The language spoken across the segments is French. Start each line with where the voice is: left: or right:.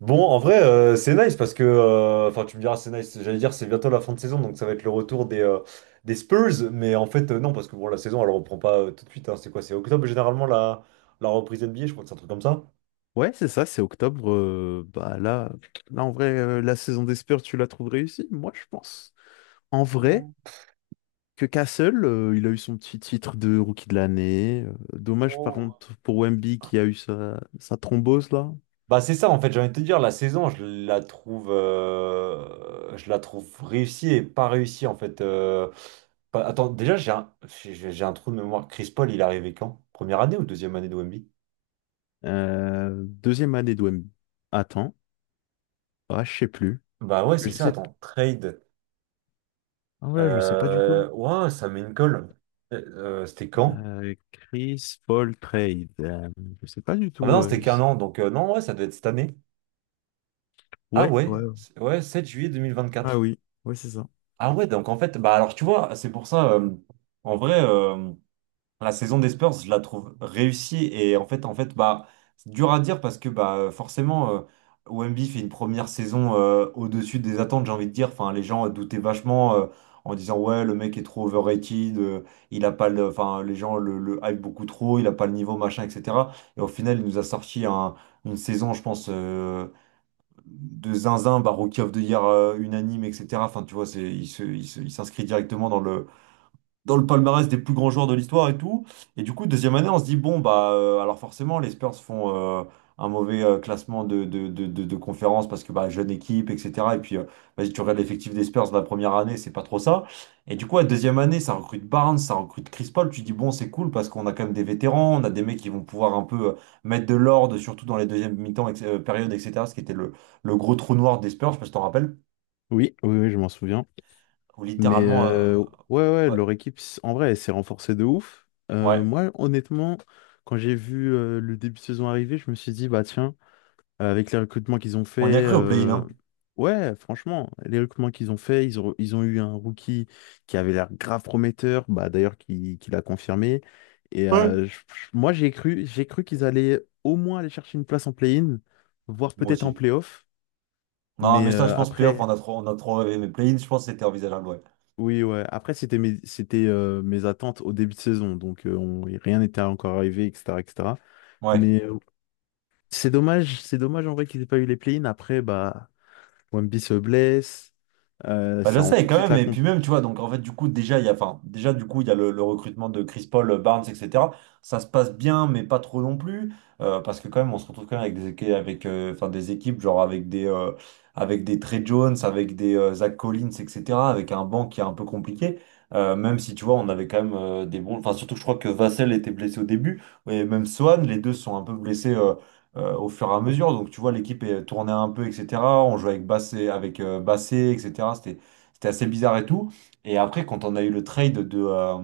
right: Bon, en vrai, c'est nice parce que, enfin, tu me diras, c'est nice. J'allais dire, c'est bientôt la fin de saison, donc ça va être le retour des Spurs. Mais en fait, non, parce que bon, la saison, elle reprend pas tout de suite. Hein. C'est quoi? C'est octobre généralement la reprise NBA, je crois que c'est un truc comme ça.
left: Ouais, c'est ça, c'est octobre. Bah là, en vrai, la saison des Spurs, tu la trouves réussie? Moi, je pense. En vrai, que Castle, il a eu son petit titre de rookie de l'année. Dommage, par contre, pour Wemby qui a eu sa thrombose, là.
right: Bah, c'est ça, en fait, j'ai envie de te dire, la saison, je la trouve réussie et pas réussie, en fait. Bah, attends, déjà, j'ai un trou de mémoire. Chris Paul, il est arrivé quand? Première année ou deuxième année de Wemby?
left: Deuxième année de Wemby. Attends. Ah, je sais plus.
right: Bah ouais, c'est
left: Je
right: ça,
left: sais...
right: attends. Trade.
left: Ah, voilà, je sais pas du tout.
right: Ouah, ça met une colle. C'était quand?
left: Chris Paul Trade. Je sais pas du
right: Ah bah
left: tout.
right: non, c'était qu'un an, donc non, ouais, ça devait être cette année. Ah
left: Ouais,
right: ouais,
left: ouais. ouais.
right: ouais, sept juillet deux mille vingt
left: Ah
right: quatre
left: oui, ouais, c'est ça.
right: Ah ouais, donc en fait, bah alors tu vois, c'est pour ça, en vrai. La saison des Spurs, je la trouve réussie et en fait, bah, c'est dur à dire parce que bah, forcément, Wemby fait une première saison au-dessus des attentes, j'ai envie de dire. Enfin, les gens doutaient vachement en disant ouais, le mec est trop overrated, il a pas le, enfin, les gens le hype beaucoup trop, il a pas le niveau, machin, etc. Et au final, il nous a sorti une saison, je pense, de zinzin, bah, Rookie of the Year unanime, etc. Enfin, tu vois, c'est, il se, il se- il s'inscrit directement dans le palmarès des plus grands joueurs de l'histoire et tout. Et du coup, deuxième année, on se dit, bon, bah, alors forcément, les Spurs font un mauvais classement de conférence parce que, bah, jeune équipe, etc. Et puis, vas-y, tu regardes l'effectif des Spurs de la première année, c'est pas trop ça. Et du coup, la deuxième année, ça recrute Barnes, ça recrute Chris Paul. Tu dis, bon, c'est cool parce qu'on a quand même des vétérans, on a des mecs qui vont pouvoir un peu mettre de l'ordre, surtout dans les deuxièmes mi-temps, périodes, etc. Ce qui était le gros trou noir des Spurs, je sais pas si t'en rappelles,
left: Oui, oui, oui, je m'en souviens.
right: où
left: Mais
right: littéralement,
left: ouais, ouais,
right: ouais,
left: leur équipe, s- en vrai, elle s'est renforcée de ouf.
right: ouais,
left: Moi, honnêtement, quand j'ai vu le début de saison arriver, je me suis dit, bah tiens. Avec les recrutements qu'ils ont fait,
right: on y a cru au play-in,
left: euh,
right: hein.
left: ouais, franchement, les recrutements qu'ils ont fait, ils ont eu un rookie qui avait l'air grave prometteur, bah, d'ailleurs, qui l'a confirmé. Et
right: Ouais.
left: moi, j'ai cru qu'ils allaient au moins aller chercher une place en play-in, voire
right: Moi
left: peut-être en
right: aussi.
left: play-off.
right: Non,
left: Mais
right: mais ça, je pense, playoff,
left: après,
right: on a trop rêvé. Mais play-in, je pense que c'était envisageable, ouais.
left: oui, ouais, après, c'était mes attentes au début de saison, donc rien n'était encore arrivé, etc., etc.
right: Ouais.
left: Mais c'est dommage en vrai qu'ils aient pas eu les play-in. Après, bah, Wemby se blesse.
right: Bah, je
left: Ça rend
right: sais
left: tout de
right: quand
left: suite
right: même,
left: la
right: et
left: comp.
right: puis même, tu vois, donc en fait, du coup, déjà, enfin, déjà, du coup, il y a le recrutement de Chris Paul, Barnes, etc. Ça se passe bien, mais pas trop non plus, parce que quand même, on se retrouve quand même avec avec, enfin, des équipes, genre avec des, Trey Jones, avec des Zach Collins, etc., avec un banc qui est un peu compliqué, même si, tu vois, on avait quand même des bons, enfin, surtout, je crois que Vassell était blessé au début, et même Swan, les deux sont un peu blessés, au fur et à mesure. Donc tu vois, l'équipe est tournée un peu, etc. On jouait avec Bassé, etc. C'était assez bizarre et tout. Et après, quand on a eu le trade de, euh,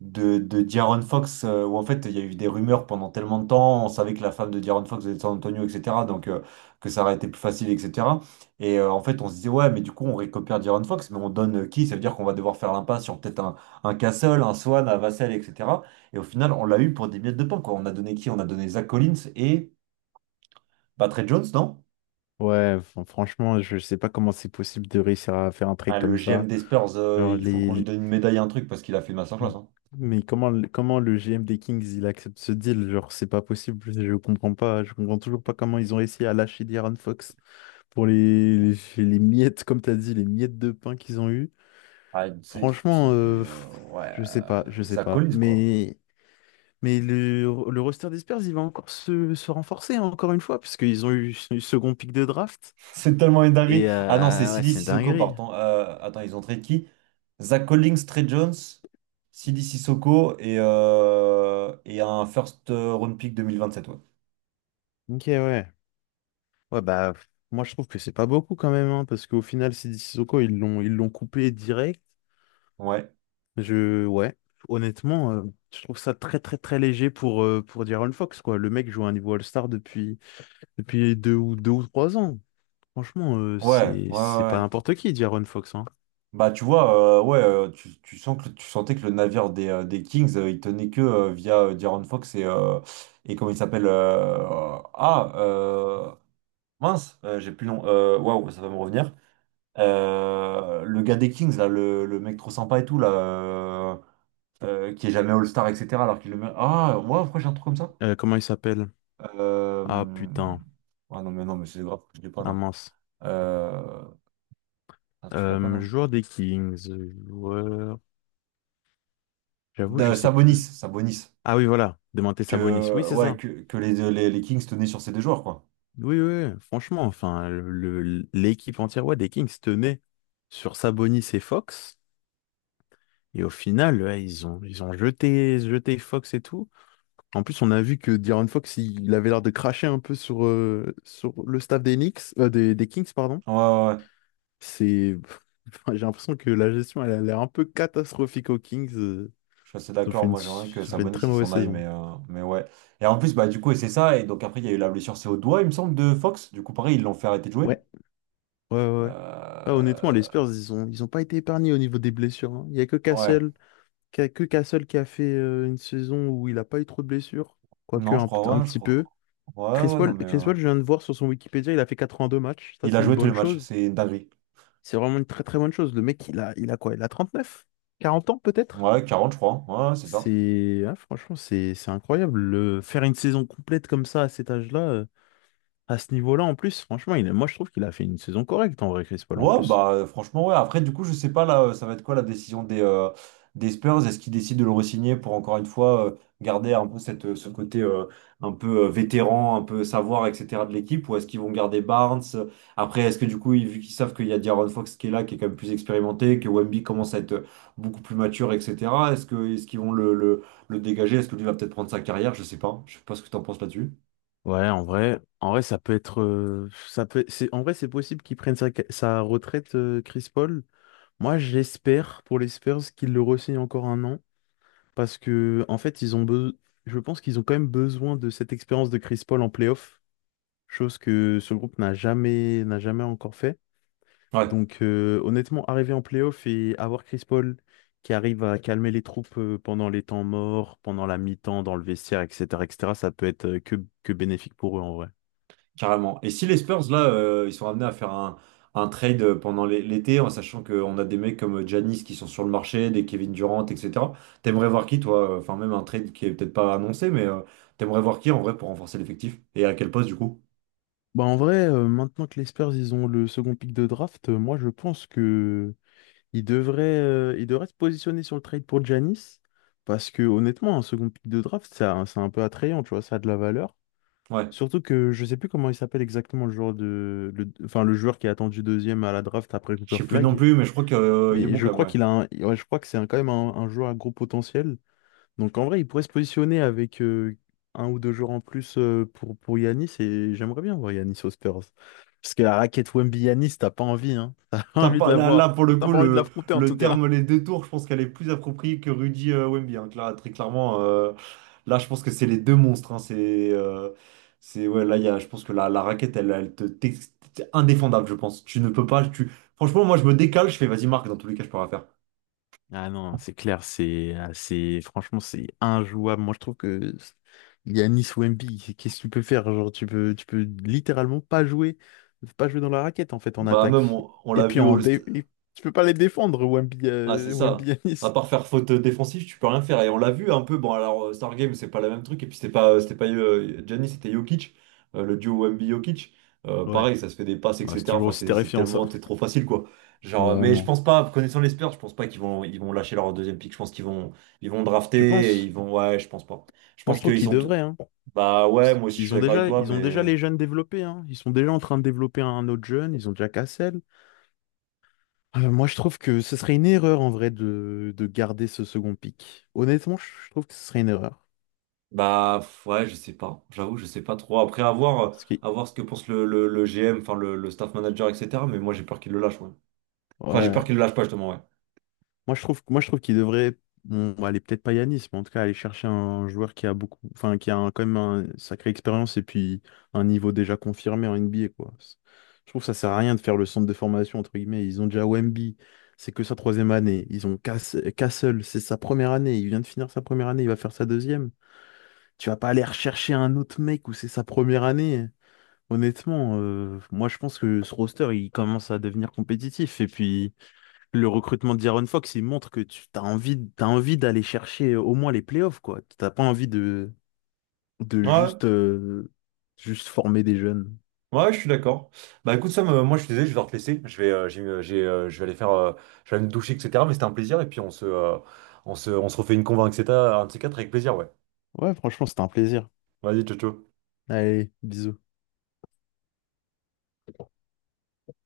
right: de, de De'Aaron Fox, où en fait, il y a eu des rumeurs pendant tellement de temps, on savait que la femme de De'Aaron Fox était de San Antonio, etc., donc que ça aurait été plus facile, etc. Et en fait, on se disait, ouais, mais du coup, on récupère De'Aaron Fox, mais on donne qui? Ça veut dire qu'on va devoir faire l'impasse sur peut-être un Castle, un Swan, un Vassell, etc. Et au final, on l'a eu pour des miettes de pain, quoi. On a donné qui? On a donné Zach Collins et bah, Trey Jones, non?
left: Ouais, franchement, je sais pas comment c'est possible de réussir à faire un
right: Ah,
left: trade
right: le
left: comme
right: GM
left: ça.
right: des Spurs,
left: Genre
right: il faut
left: les
right: qu'on lui
left: les-
right: donne une médaille, un truc, parce qu'il a fait une masterclass, hein.
left: mais comment le GM des Kings il accepte ce deal? Genre c'est pas possible, je comprends pas, je comprends toujours pas comment ils ont réussi à lâcher De'Aaron Fox pour les miettes comme t'as dit, les miettes de pain qu'ils ont eu.
right: Ah, c'est
left: Franchement,
right: petit,
left: pff,
right: ouais,
left: je sais pas, je sais
right: Zach
left: pas.
right: Collins, quoi.
left: Mais le, le roster des Spurs, il va encore se renforcer hein, encore une fois parce qu'ils ont eu ce second pick de draft.
right: C'est tellement une dinguerie.
left: Et
right: Ah non, c'est
left: ouais,
right: Sidi
left: c'est une
right: Sissoko,
left: dinguerie.
right: pardon. Attends, ils ont trade qui? Zach Collins, Trey Jones, Sidi Sissoko et un first round pick 2027, ouais.
left: Ok, ouais. Ouais, bah, pff, moi, je trouve que c'est pas beaucoup quand même, hein, parce qu'au final, Sidi Sissoko, ils l'ont coupé direct.
right: Ouais,
left: Je, ouais, honnêtement, je trouve ça très, très, très léger pour Di'Aaron Fox, quoi. Le mec joue à un niveau All-Star depuis, depuis deux ou trois ans. Franchement,
right: ouais, ouais, ouais.
left: c'est pas
right: Ouais.
left: n'importe qui, Di'Aaron Fox, hein.
right: Bah, tu vois, ouais, tu sentais que le navire des Kings, il tenait que via De'Aaron Fox et comment il s'appelle, Ah, mince, j'ai plus le nom. Waouh, ça va me revenir. Le gars des Kings, là, le mec trop sympa et tout, là, qui est jamais All-Star, etc. Alors qu'il le met. Ah, ouais, pourquoi j'ai un truc comme ça?
left: Comment il s'appelle? Ah,
right: Euh...
left: putain.
right: Ah non, mais non, mais c'est grave, je l'ai pas,
left: Ah,
right: non.
left: mince.
right: Euh... Ah, tu l'as pas, non?
left: Joueur des Kings, joueur... J'avoue, je sais plus.
right: Sabonis, Sabonis.
left: Ah oui, voilà. Demanté Sabonis. Oui,
right: Que,
left: c'est
right: ouais,
left: ça.
right: que, que les Kings tenaient sur ces deux joueurs, quoi.
left: Oui, oui, oui, franchement, enfin, l'équipe entière ouais, des Kings tenait sur Sabonis et Fox. Et au final, ouais, jeté Fox et tout. En plus, on a vu que De'Aaron Fox, il avait l'air de cracher un peu sur le staff des Knicks, des Kings, pardon.
right: Ouais, ouais, ouais.
left: C'est, enfin, j'ai l'impression que la gestion, elle a l'air un peu catastrophique aux Kings.
right: Je suis assez d'accord, moi j'aimerais que
left: Ils ont fait une
right: Sabonis
left: très
right: il
left: mauvaise
right: s'en aille,
left: saison.
right: mais ouais. Et en plus, bah du coup, et c'est ça, et donc après il y a eu la blessure, c'est au doigt, il me semble, de Fox. Du coup, pareil, ils l'ont fait arrêter de jouer.
left: Ouais, ouais, ouais. Ah, honnêtement, les
right: Euh,
left: Spurs, ils ont pas été épargnés au niveau des blessures. Hein. Il y a que
right: Ouais,
left: Cassel. Qu'il y a que Castle qui a fait une saison où il n'a pas eu trop de blessures, quoique
right: non,
left: un
right: je
left: petit peu.
right: crois. Ouais, ouais, non, mais
left: Chris Paul, je viens de voir sur son Wikipédia, il a fait 82 matchs. Ça,
right: il a
left: c'est une
right: joué tous les
left: bonne
right: matchs,
left: chose.
right: c'est une dinguerie.
left: C'est vraiment une très très bonne chose. Le mec, il a quoi? Il a 39? 40 ans peut-être?
right: Ouais, 40, je crois, hein. Ouais, ouais, c'est ça.
left: Franchement, c'est incroyable. Le- faire une saison complète comme ça à cet âge-là, à ce niveau-là en plus, franchement, moi je trouve qu'il a fait une saison correcte en vrai, Chris Paul en
right: Ouais,
left: plus.
right: bah franchement, ouais. Après, du coup, je sais pas là, ça va être quoi la décision des Spurs? Est-ce qu'ils décident de le re-signer pour encore une fois garder un peu ce côté un peu vétéran, un peu savoir, etc. de l'équipe? Ou est-ce qu'ils vont garder Barnes? Après, est-ce que du coup, vu qu'ils savent qu'il y a De'Aaron Fox qui est là, qui est quand même plus expérimenté, que Wemby commence à être beaucoup plus mature, etc. Est-ce qu'ils vont le dégager? Est-ce que lui va peut-être prendre sa carrière? Je sais pas. Je sais pas ce que tu en penses là-dessus.
left: Ouais, en vrai, ça peut être, ça peut, c'est, en vrai, c'est possible qu'il prenne sa retraite, Chris Paul. Moi, j'espère pour les Spurs qu'ils le re encore un an parce que en fait, je pense qu'ils ont quand même besoin de cette expérience de Chris Paul en playoff, chose que ce groupe n'a jamais encore fait.
right: Ouais.
left: Donc honnêtement, arriver en playoff et avoir Chris Paul qui arrive à calmer les troupes pendant les temps morts, pendant la mi-temps dans le vestiaire, etc., etc., ça peut être que bénéfique pour eux en vrai.
right: Carrément. Et si les Spurs, là, ils sont amenés à faire un, trade pendant l'été, en sachant qu'on a des mecs comme Giannis qui sont sur le marché, des Kevin Durant, etc. T'aimerais voir qui, toi? Enfin, même un trade qui est peut-être pas annoncé, mais t'aimerais voir qui en vrai pour renforcer l'effectif? Et à quel poste, du coup?
left: Bah en vrai, maintenant que les Spurs ils ont le second pick de draft, moi je pense que ils devraient se positionner sur le trade pour Giannis parce que honnêtement, un second pick de draft, ça, c'est un peu attrayant, tu vois, ça a de la valeur.
right: Ouais.
left: Surtout que je sais plus comment il s'appelle exactement le joueur de, le, enfin le joueur qui a attendu deuxième à la draft après
right: Je
left: Cooper
right: sais plus non
left: Flag.
right: plus, mais je crois qu'il est
left: Mais
right: bon
left: je
right: quand même,
left: crois
right: ouais.
left: ouais, je crois que quand même un joueur à gros potentiel. Donc en vrai, il pourrait se positionner avec un ou deux joueurs en plus pour Yanis et j'aimerais bien voir Yanis aux Spurs. Parce que la raquette Wemby Yanis, t'as pas envie, hein. T'as pas
right: T'as
left: envie de
right: pas,
left: la
right: là, là,
left: voir.
right: pour le
left: T'as
right: coup,
left: pas envie de
right: le,
left: l'affronter en
right: le
left: tout cas.
right: terme les deux tours, je pense qu'elle est plus appropriée que Rudy Wemby, hein, très clairement. Là, je pense que c'est les deux monstres. Hein. C'est ouais. Là, je pense que la raquette, elle t'es indéfendable, je pense. Tu ne peux pas. Franchement, moi, je me décale. Je fais, vas-y, marque. Dans tous les cas, je peux rien faire.
left: Ah non, c'est clair, c'est assez, franchement, c'est injouable. Moi, je trouve que Yanis Wemby, c'est- qu'est-ce que tu peux faire? Genre, tu peux littéralement pas jouer, pas jouer dans la raquette, en fait, en
right: Bah, même,
left: attaque.
right: on
left: Et
right: l'a
left: puis,
right: vu au
left: en
right: all.
left: dé... et tu peux pas les défendre, Wemby,
right: Ah, c'est
left: Wemby
right: ça. À
left: Yanis.
right: part faire faute défensive, tu peux rien faire. Et on l'a vu un peu. Bon, alors, Stargame, c'est pas le même truc. Et puis, c'était pas Giannis, c'était Jokic, le duo Wemby-Jokic. Euh,
left: Ouais,
right: pareil, ça se fait des passes,
left: Ouais, c'est
right: etc.
left: toujours
right: Enfin,
left: aussi
right: c'est
left: terrifiant, ça.
right: tellement, c'est trop facile, quoi.
left: Ouais,
right: Genre, mais je
left: vraiment.
right: pense pas, connaissant les Spurs, je pense pas qu'ils vont lâcher leur deuxième pick. Je pense qu'ils vont
left: Tu
right: drafter et
left: penses?
right: ils vont, ouais, je pense pas. Je
left: Moi, je
right: pense
left: trouve
right: qu'ils
left: qu'ils
right: sont,
left: devraient, hein.
right: bah ouais, moi aussi, je suis d'accord avec toi,
left: Ils ont déjà
right: mais.
left: les jeunes développés, hein. Ils sont déjà en train de développer un autre jeune, ils ont déjà Cassel. Moi, je trouve que ce serait une erreur en vrai de garder ce second pic. Honnêtement, je trouve que ce serait une erreur.
right: Bah pff, ouais, je sais pas. J'avoue, je sais pas trop. Après, à voir, euh,
left: Parce que,
right: à voir ce que pense le GM, enfin le staff manager, etc. Mais moi, j'ai peur qu'il le lâche, ouais. Enfin, j'ai peur
left: ouais,
right: qu'il le lâche pas, justement, ouais.
left: moi je trouve qu'il devrait, bon, aller peut-être pas Yanis, mais en tout cas aller chercher un joueur qui a beaucoup, enfin quand même une sacrée expérience et puis un niveau déjà confirmé en NBA quoi. C'est- Je trouve que ça sert à rien de faire le centre de formation entre guillemets. Ils ont déjà Wemby, c'est que sa troisième année. Ils ont Cass- Castle, c'est sa première année. Il vient de finir sa première année, il va faire sa deuxième. Tu vas pas aller rechercher un autre mec où c'est sa première année. Honnêtement, moi je pense que ce roster il commence à devenir compétitif et puis le recrutement d'Iron Fox il montre que tu as envie, t'as envie d'aller chercher au moins les playoffs quoi. T'as pas envie de, de
right: Ouais,
left: juste, euh, juste former des jeunes.
right: ouais, ouais, je suis d'accord. Bah écoute, Sam, moi, je suis désolé, je vais devoir te laisser. J'ai, je vais aller faire, je vais aller me doucher, etc. Mais c'était un plaisir. Et puis, on se refait une convo, etc. Un de ces quatre avec plaisir, ouais.
left: Ouais, franchement, c'était un plaisir.
right: Vas-y, ciao, ciao.
left: Allez, bisous.